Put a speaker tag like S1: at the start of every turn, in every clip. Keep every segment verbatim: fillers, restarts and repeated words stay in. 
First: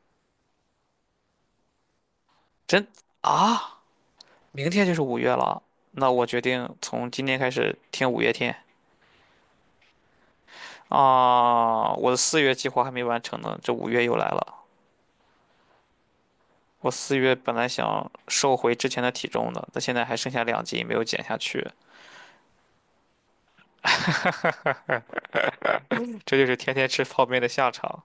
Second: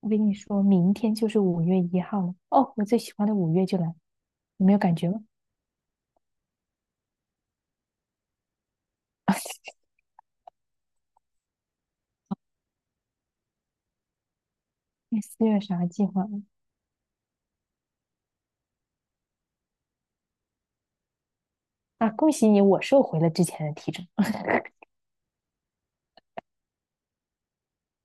S1: 我跟你说，明天就是五月一号了。哦，我
S2: 真
S1: 最喜欢的五月就
S2: 啊，
S1: 来了，你
S2: 明
S1: 没有
S2: 天就
S1: 感
S2: 是
S1: 觉
S2: 五
S1: 吗？
S2: 月了，那我决定从今天开始听五月天 啊。我的四月计划还没完成呢，这五月又来了。
S1: 你四月啥计划吗？
S2: 我四月本来想瘦回之前的体重的，但现在还剩下两斤没有减下去，
S1: 啊，恭喜你，我收回了之前的体重。
S2: 这就是天天吃泡面的下场。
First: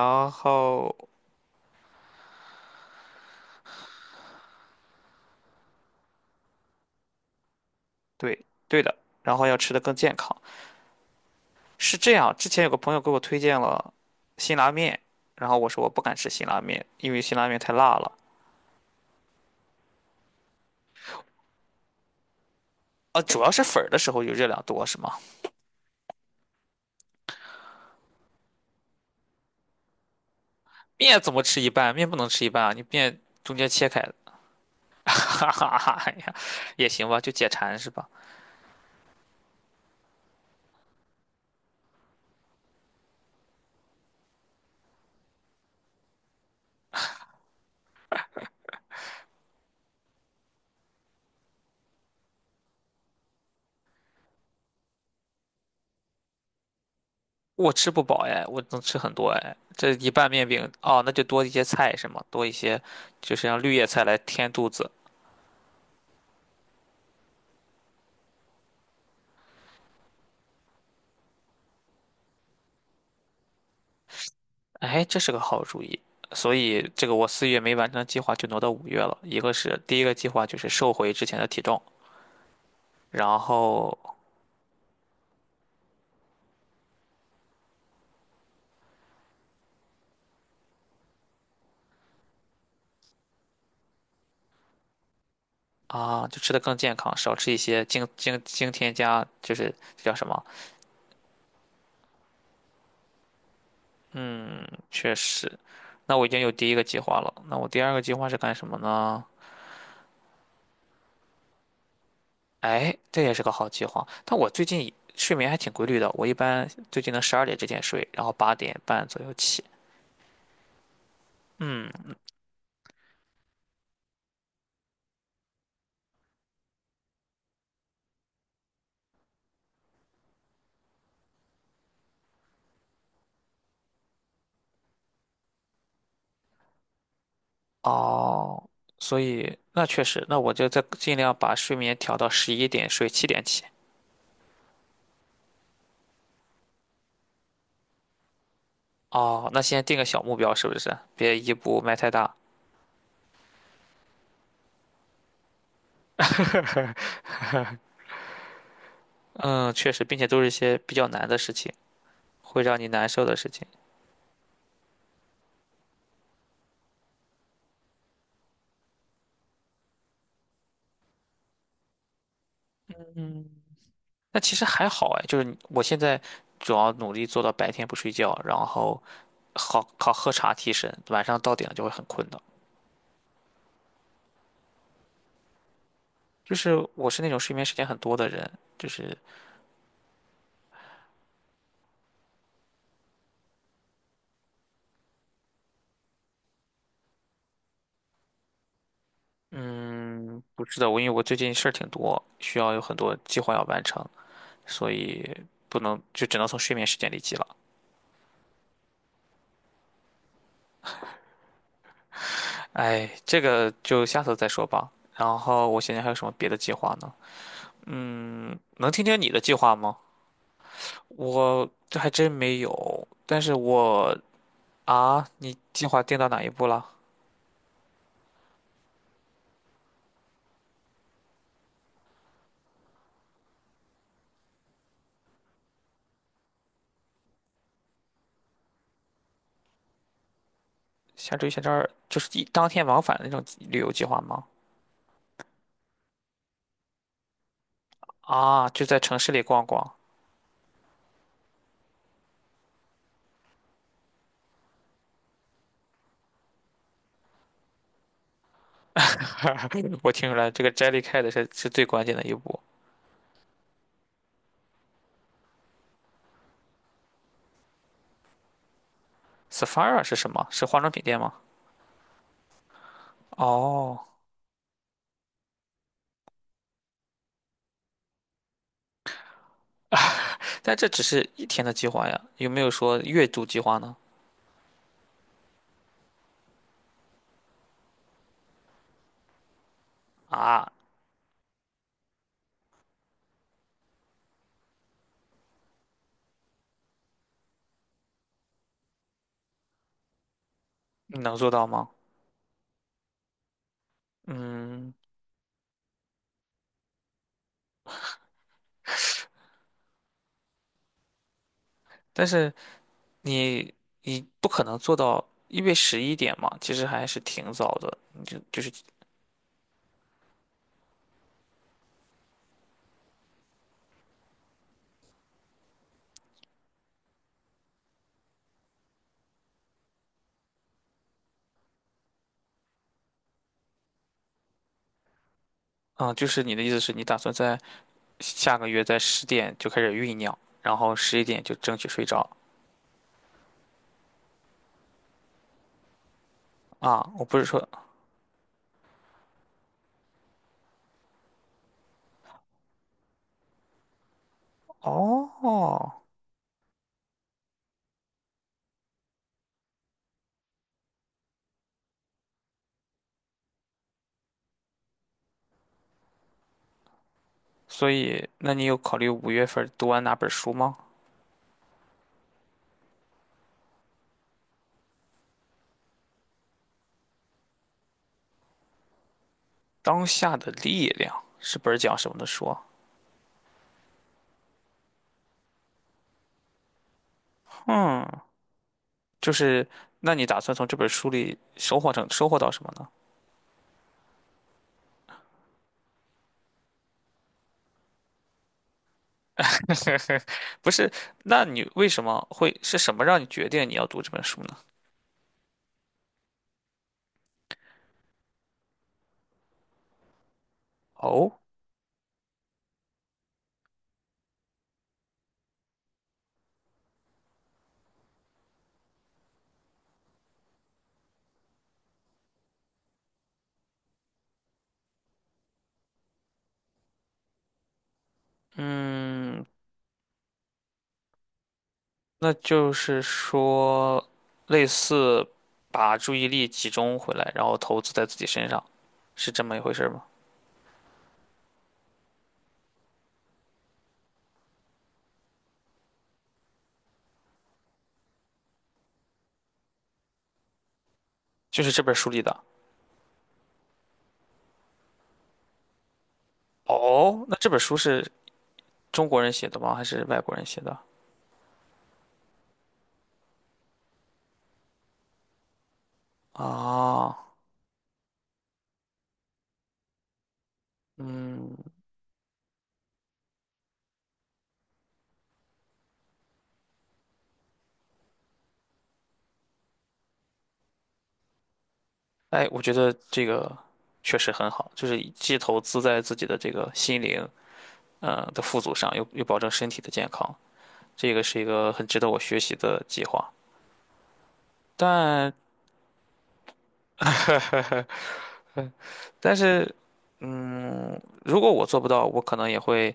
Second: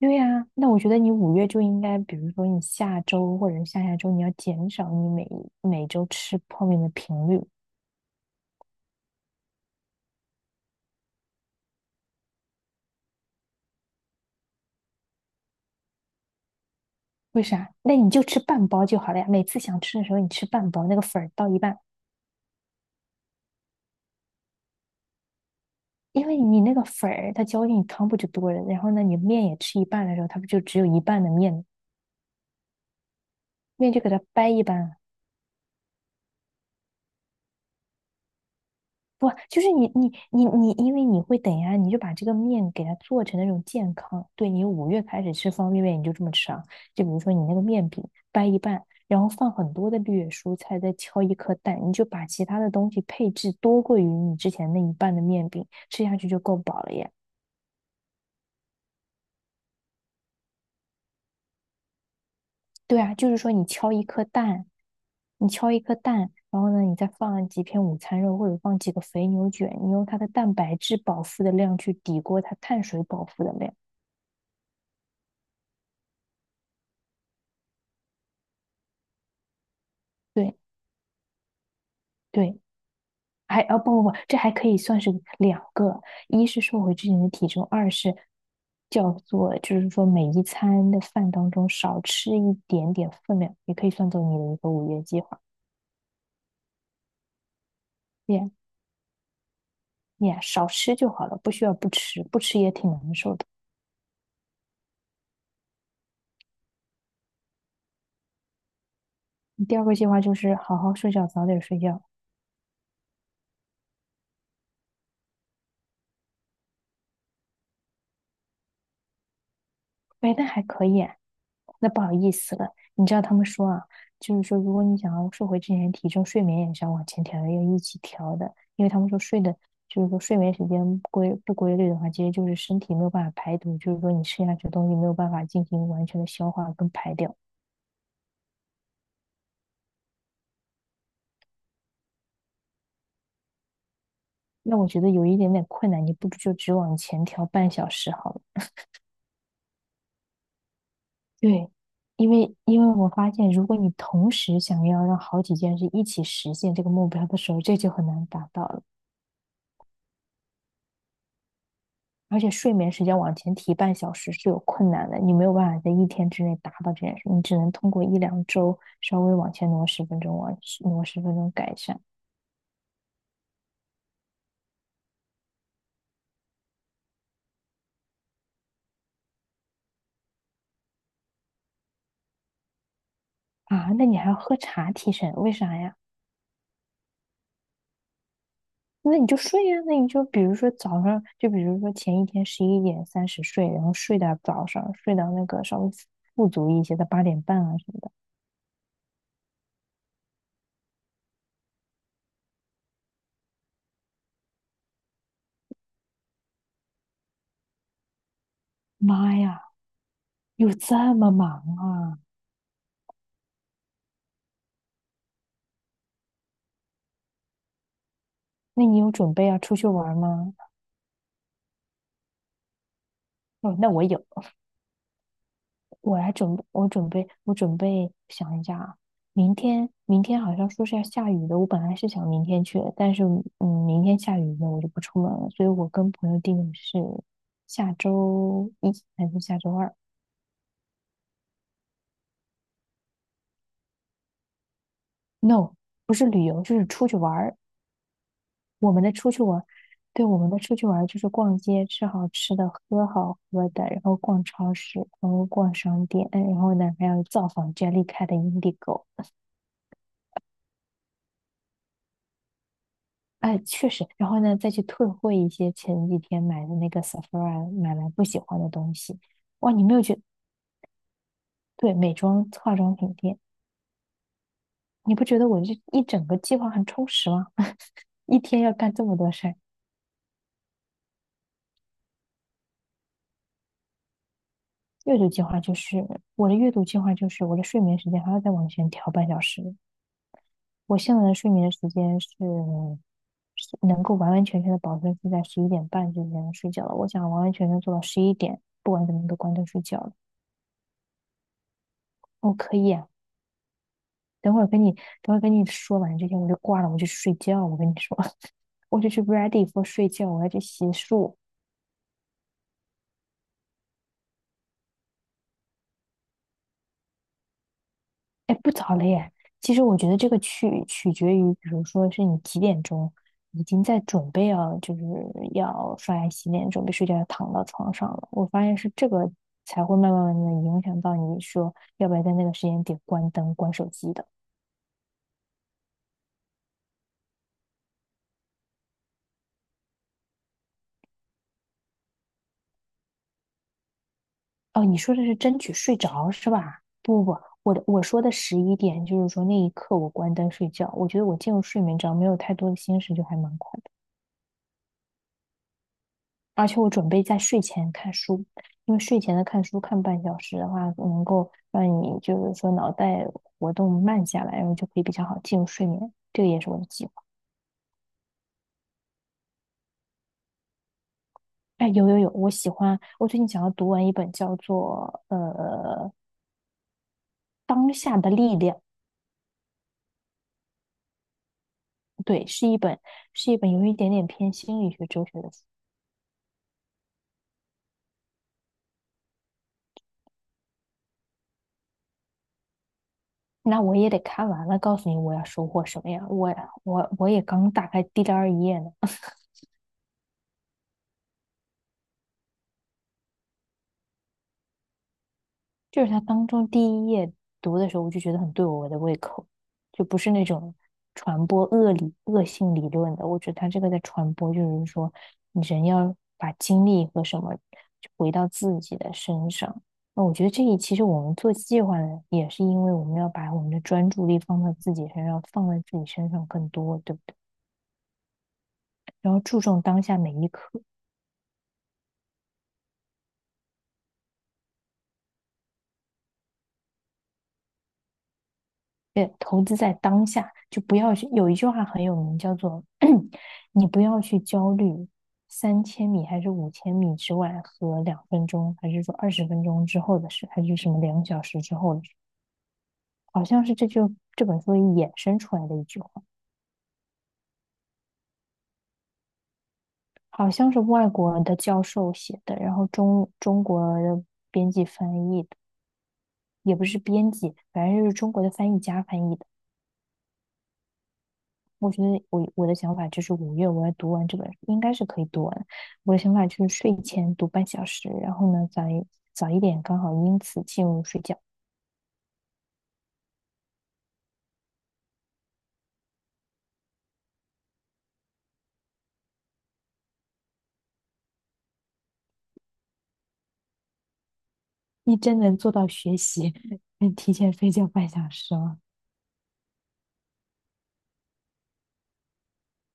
S1: 对呀，那我觉
S2: 后，
S1: 得你五月就应该，比如说你下周或者是下下周，你要减少你每每周吃泡面的频率。
S2: 对对的，然后要吃的更健康。是这样，之前有个朋友给我推荐了辛拉面，然后我说我不敢吃辛拉面，因为辛
S1: 为
S2: 拉面太
S1: 啥？
S2: 辣
S1: 那你
S2: 了。
S1: 就吃半包就好了呀。每次想吃的时候，你吃半包，那个粉儿倒一半，
S2: 啊，主要是粉儿的时候有热量多，是吗？
S1: 因为你那个粉儿它浇进你汤不就多了？然后呢，你面也吃一半的时候，它不就只有一
S2: 面
S1: 半的
S2: 怎么
S1: 面
S2: 吃
S1: 吗？
S2: 一半？面不能吃一半啊，你面中间切
S1: 面
S2: 开
S1: 就给
S2: 的
S1: 它掰一半啊，
S2: 哈哈哈，哎呀，也行吧，就解馋是吧？
S1: 不，就是你你你你，因为你会等呀，你就把这个面给它做成那种健康。对你五月开始吃方便面，你就这么吃啊？就比如说你那个面饼掰一半，然后放很多的绿叶蔬菜，再敲一颗蛋，你就把其他的东西配置多过于你之前那一半的面饼，吃下去就够饱了耶。
S2: 我吃不饱哎，我能吃很多哎。这一半面饼哦，那就多一些菜是吗？多一些，
S1: 对啊，就
S2: 就
S1: 是
S2: 是
S1: 说
S2: 让
S1: 你
S2: 绿叶
S1: 敲
S2: 菜
S1: 一
S2: 来
S1: 颗
S2: 填
S1: 蛋，
S2: 肚子。
S1: 你敲一颗蛋，然后呢，你再放几片午餐肉，或者放几个肥牛卷，你用它的蛋白质饱腹的量去抵过它碳水饱腹的量。
S2: 哎，这是个好主意。所以这个我四月没完成的计划就挪到五月了。一个是第一个计划就
S1: 对，
S2: 是瘦回之前的体重，
S1: 对，
S2: 然
S1: 还哦
S2: 后
S1: 不不不，这还可以算是两个，一是瘦回之前的体重，二是叫做就是说每一餐的饭当中少吃一点点分量，也可以算作你的一个五月计划。
S2: 啊就吃的更健康，少吃一些精精
S1: 耶
S2: 精添加，就是这叫什
S1: 耶，
S2: 么？
S1: 少吃就好了，不需要不吃，不吃也挺难受的。
S2: 确实。那我已经有第一个计划了，那我第二个计划是干什么呢？
S1: 第二个计划就是好好睡觉，早点睡觉。
S2: 哎，这也是个好计划。但我最近睡眠还挺规律的，我一般最近能十二点之前睡，然后八点半左右起。
S1: 哎，那还可以啊。那不
S2: 嗯，
S1: 好意思了，你知道他们说啊，就是说，如果你想要瘦回之前的体重，睡眠也是要往前调的，要一起调的，因为他们说睡的，就是说睡眠时间不规不规律的话，其实就是身体没有办法排毒，就是说你吃下去的东西没有办法进行完全的消化跟排掉。
S2: 哦，所以那确实，那我就再尽量把睡眠调到十一点睡，七点起。
S1: 那我觉得有一点点困难，你不如就只往前调半小时好了。
S2: 哦，那先定个小目标是不是？别一
S1: 对，
S2: 步迈太
S1: 因
S2: 大。
S1: 为因为我发现，如果你同时想要让好几件事一起实现这个目标的时候，这就很难达到了。
S2: 嗯，确实，并且都是一些比较难的事情，
S1: 而且
S2: 会
S1: 睡
S2: 让你
S1: 眠时
S2: 难
S1: 间
S2: 受
S1: 往
S2: 的事
S1: 前
S2: 情。
S1: 提半小时是有困难的，你没有办法在一天之内达到这件事，你只能通过一两周稍微往前挪十分钟，往挪十分钟改善
S2: 那其实还好哎，就是我现在主要努力做到白天不睡觉，然后好靠喝茶提神，晚上到点了就会很困的。
S1: 啊。那你还要喝茶提神，为啥呀？
S2: 就是我是那种睡眠时间很多的人，就是
S1: 那你就睡呀、啊那你就比如说早上，就比如说前一天十一点三十睡，然后睡到早上，睡到那个稍微富足一些的八点半啊什么的。
S2: 嗯，不是的，我因为我最近事儿挺多，需要有很多计划要完成，所以不能就只能从睡眠时间里挤了。
S1: 妈呀，有这么忙啊？
S2: 哎，这个就下次再说吧。然后我现在还有什么别的计划呢？
S1: 那
S2: 能
S1: 你
S2: 听
S1: 有
S2: 听你
S1: 准
S2: 的
S1: 备
S2: 计
S1: 要
S2: 划
S1: 出去
S2: 吗？
S1: 玩吗？
S2: 我这还真没有，但是
S1: 哦，那我
S2: 我
S1: 有，
S2: 啊，你计划定
S1: 我
S2: 到
S1: 来
S2: 哪一
S1: 准备，
S2: 步了？
S1: 我准备，我准备想一下啊，明天，明天好像说是要下雨的，我本来是想明天去的但是嗯，明天下雨呢，我就不出门了，所以我跟朋友定的是下周一还是下周二
S2: 下周一、下周二就是一当天往返的那种旅游计划吗？
S1: ？No，不是旅游，就是出去玩儿。
S2: 啊，就
S1: 我
S2: 在
S1: 们的
S2: 城市
S1: 出
S2: 里
S1: 去玩
S2: 逛
S1: 儿，
S2: 逛。
S1: 对，我们的出去玩儿就是逛街，吃好吃的，喝好喝的，然后逛超市，然后逛商店，嗯然后呢还有造访 Jellycat 的 Indigo。
S2: 我听出来，这个 Jellycat 是是最关键的一步。
S1: 哎，确实，然后呢，再去退货一些前几天买的那个 Sephora 买来不喜欢的东西。哇，你没
S2: Sephora
S1: 有觉
S2: 是
S1: 得
S2: 什么？是化妆品店吗？
S1: 对，美妆化妆品店，
S2: 哦，
S1: 你不觉得我这一整个计划很充实吗？一天要干这么多事儿。
S2: 但这只是一天的计划呀，有没有说月度计划呢？
S1: 阅读计划就是我的阅读计划就是我的睡眠时间还要再往前调半小时。
S2: 啊，
S1: 我现在的睡眠时间是是能够完完全全的保证是在十一点半之前睡觉了。我想完完全全做到十一点，不管怎么都关灯睡觉了。
S2: 你能做到吗？
S1: 我可以啊。等会儿跟你，
S2: 嗯，
S1: 等会儿跟你说完这些，我就挂了，我就去睡觉。我跟你说，我就去 ready for 睡觉，我要去洗漱。
S2: 但是你你不可能做到，因为十一点嘛，其实还是挺早的。你就
S1: 哎，
S2: 就
S1: 不
S2: 是，
S1: 早了耶。其实我觉得这个取取决于，比如说是你几点钟已经在准备要，就是要刷牙洗脸，准备睡觉，要躺到床上了。我发现是这个才会慢慢慢的影响到你说要不要在那个时间点关灯、关手机的。
S2: 嗯，就是你的意思是你打算在。下个月在十点就开始酝酿，然后十一点就争取睡着
S1: 哦，你说的是争取睡着是吧？
S2: 啊。我
S1: 不不
S2: 不
S1: 不，
S2: 是说
S1: 我的我说的十一点就是说那一刻我关灯睡觉，我觉得我进入睡眠只要没有太多的心事就还蛮快的。
S2: 哦，
S1: 而且我准备在睡前看书，因为睡前的看书看半小时的话，能够让你就是说脑袋活动慢下来，然后就可以比较好进入睡眠。这个也是我的计划。
S2: 所以那你有考虑五月份读完哪本书吗？
S1: 哎，有有有，我喜欢，我最近想要读完一本叫做呃《当下的力量》，
S2: 《当下的力量》是本儿讲什么的书
S1: 对，
S2: 啊
S1: 是一本是一本有一点点偏心理学哲学的书。
S2: 嗯，就是那你打算从这本书里收获成收获到什么呢？
S1: 那我也得看完了，告诉你我要收获什么呀？我我我也刚打开第二页呢，
S2: 不是，那你为什么会是什么让你决定你要读这本书呢？
S1: 就是它当中第一页读的时候，我就觉得很对我的胃口，就不是那种
S2: 哦，
S1: 传播恶理恶性理论的。我觉得他这个在传播，就是说人要把精力和什么回到自己的身上。那我觉得这一其实我们做计划呢，也是因为我们要把我们的专注力放到自己身上，放在自己身上更多，对不对？然后
S2: 嗯。
S1: 注重当下每一刻。
S2: 那就是说，类似把注意力集中回来，然后投资在自己身上，是
S1: 对，
S2: 这么一
S1: 投
S2: 回
S1: 资
S2: 事
S1: 在
S2: 吗？
S1: 当下，就不要去。有一句话很有名，叫做 你不要去焦虑三千米还是五千米之外和两分钟，还是说二十分钟之后的事，还是什么两小时
S2: 就是
S1: 之
S2: 这本
S1: 后的
S2: 书
S1: 事，
S2: 里的。
S1: 好像是这就这本书衍生出来的一句话，
S2: 哦，那这本书是中国人写的吗？还是外国人
S1: 好
S2: 写
S1: 像
S2: 的？
S1: 是外国的教授写的，然后中中国的编辑翻译的，也不是
S2: 啊，
S1: 编辑，反正就是中国的翻译家翻译的。
S2: 嗯，
S1: 我觉得我我的想法就是五月我要读完这本书应该是可以读完。我的想法就是睡前读半小时，然后呢早一早一点，刚好因此进入睡觉。
S2: 哎，我觉得这个确实很好，就是既投资在自己的这个心灵，嗯，的富足上，又又保证身体的健康，这个是一个很值得我学习的计划。
S1: 你
S2: 但
S1: 真能做到学习，嗯提前睡觉 半小时吗？
S2: 但是，嗯，如果我做不到，我可能也会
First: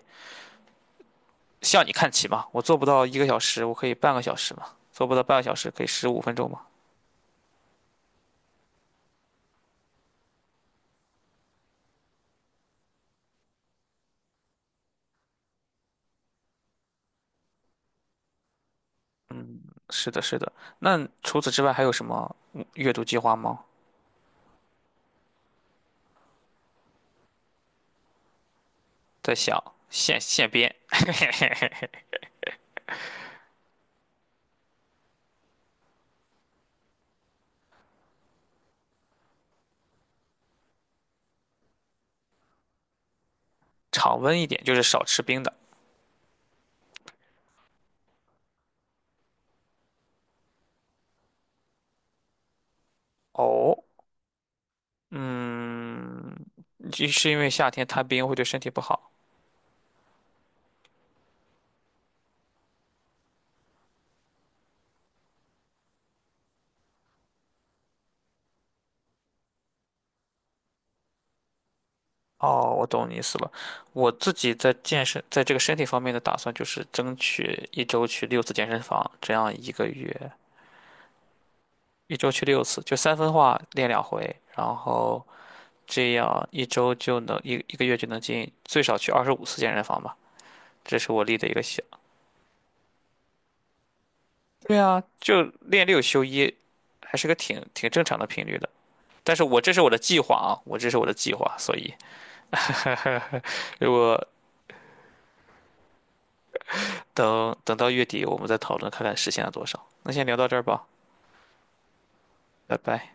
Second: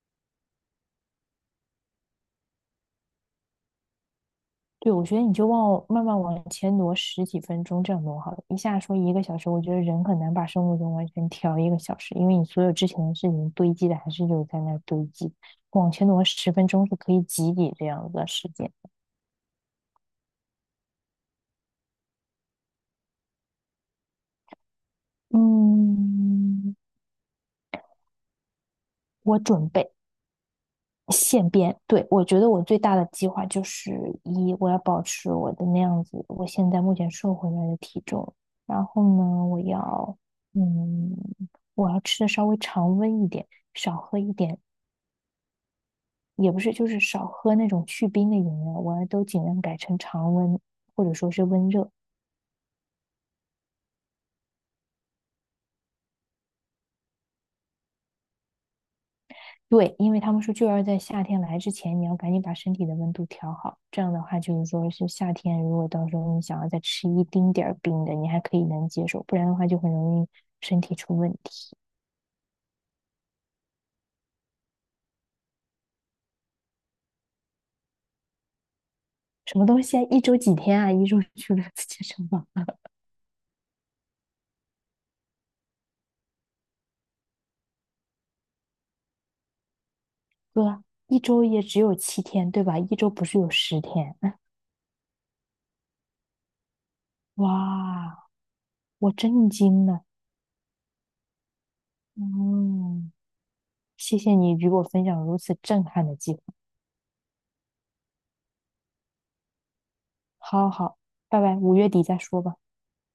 S2: 向你看齐嘛。我做不到一个小时，我可以半个小时嘛。
S1: 对，我
S2: 做不
S1: 觉
S2: 到
S1: 得你
S2: 半个
S1: 就
S2: 小时，可
S1: 往
S2: 以
S1: 慢
S2: 十
S1: 慢
S2: 五分
S1: 往
S2: 钟嘛。
S1: 前挪十几分钟，这样挪好了。一下说一个小时，我觉得人很难把生物钟完全调一个小时，因为你所有之前的事情堆积的还是有在那儿堆积。往前挪十分钟是可以挤挤这样子的时间。
S2: 是的，是的。那除此之外还有什么嗯阅读计划吗？
S1: 嗯，
S2: 在
S1: 我
S2: 想
S1: 准备
S2: 现现编，
S1: 现编，对，我觉得我最大的计划就是一，我要保持我的那样子，我现在目前瘦回来的体重，然后呢，我要，嗯，我要吃的稍微常温一点，少喝
S2: 常
S1: 一
S2: 温一
S1: 点，
S2: 点，就是少吃冰的。
S1: 也不是就是少喝那种去冰的饮料，我要都尽量改成常温或者说是温热，
S2: 哦，嗯，就是因为夏天贪冰会对身体不好。
S1: 对，因为他们说就要在夏天来之前，你要赶紧把身体的温度调好。这样的话，就是说是夏天，如果到时候你想要再吃一丁点儿冰的，你还可以能接受，不然的话就很容易身体出问题。
S2: 哦，我懂你意思了。我自己在健身，在这个身体方面的打算就是争取一周去六次健身房，这样
S1: 什么
S2: 一
S1: 东
S2: 个
S1: 西啊？一
S2: 月
S1: 周几天啊？一周去了次健
S2: 一
S1: 身
S2: 周去
S1: 房？
S2: 六次，就三分化练两回，然后这样一周就能一一个月就能进最少去二十五次健身房吧，
S1: 哥，
S2: 这是
S1: 一
S2: 我立
S1: 周
S2: 的一个
S1: 也只
S2: 小。
S1: 有七天，对吧？一周不是有十天？
S2: 对啊，就练六休一，还是个挺挺正常的
S1: 哇，
S2: 频率的。
S1: 我
S2: 但是
S1: 震
S2: 我这是
S1: 惊
S2: 我的
S1: 了。
S2: 计划啊，我这是我的计划，所以
S1: 嗯，
S2: 如
S1: 谢
S2: 果
S1: 谢你与我分享如此震撼的计划。
S2: 等等到月底，我们再讨论看看实现了多少。那先聊到这
S1: 好
S2: 儿
S1: 好
S2: 吧，
S1: 好，拜拜，五月底再说吧。
S2: 拜拜。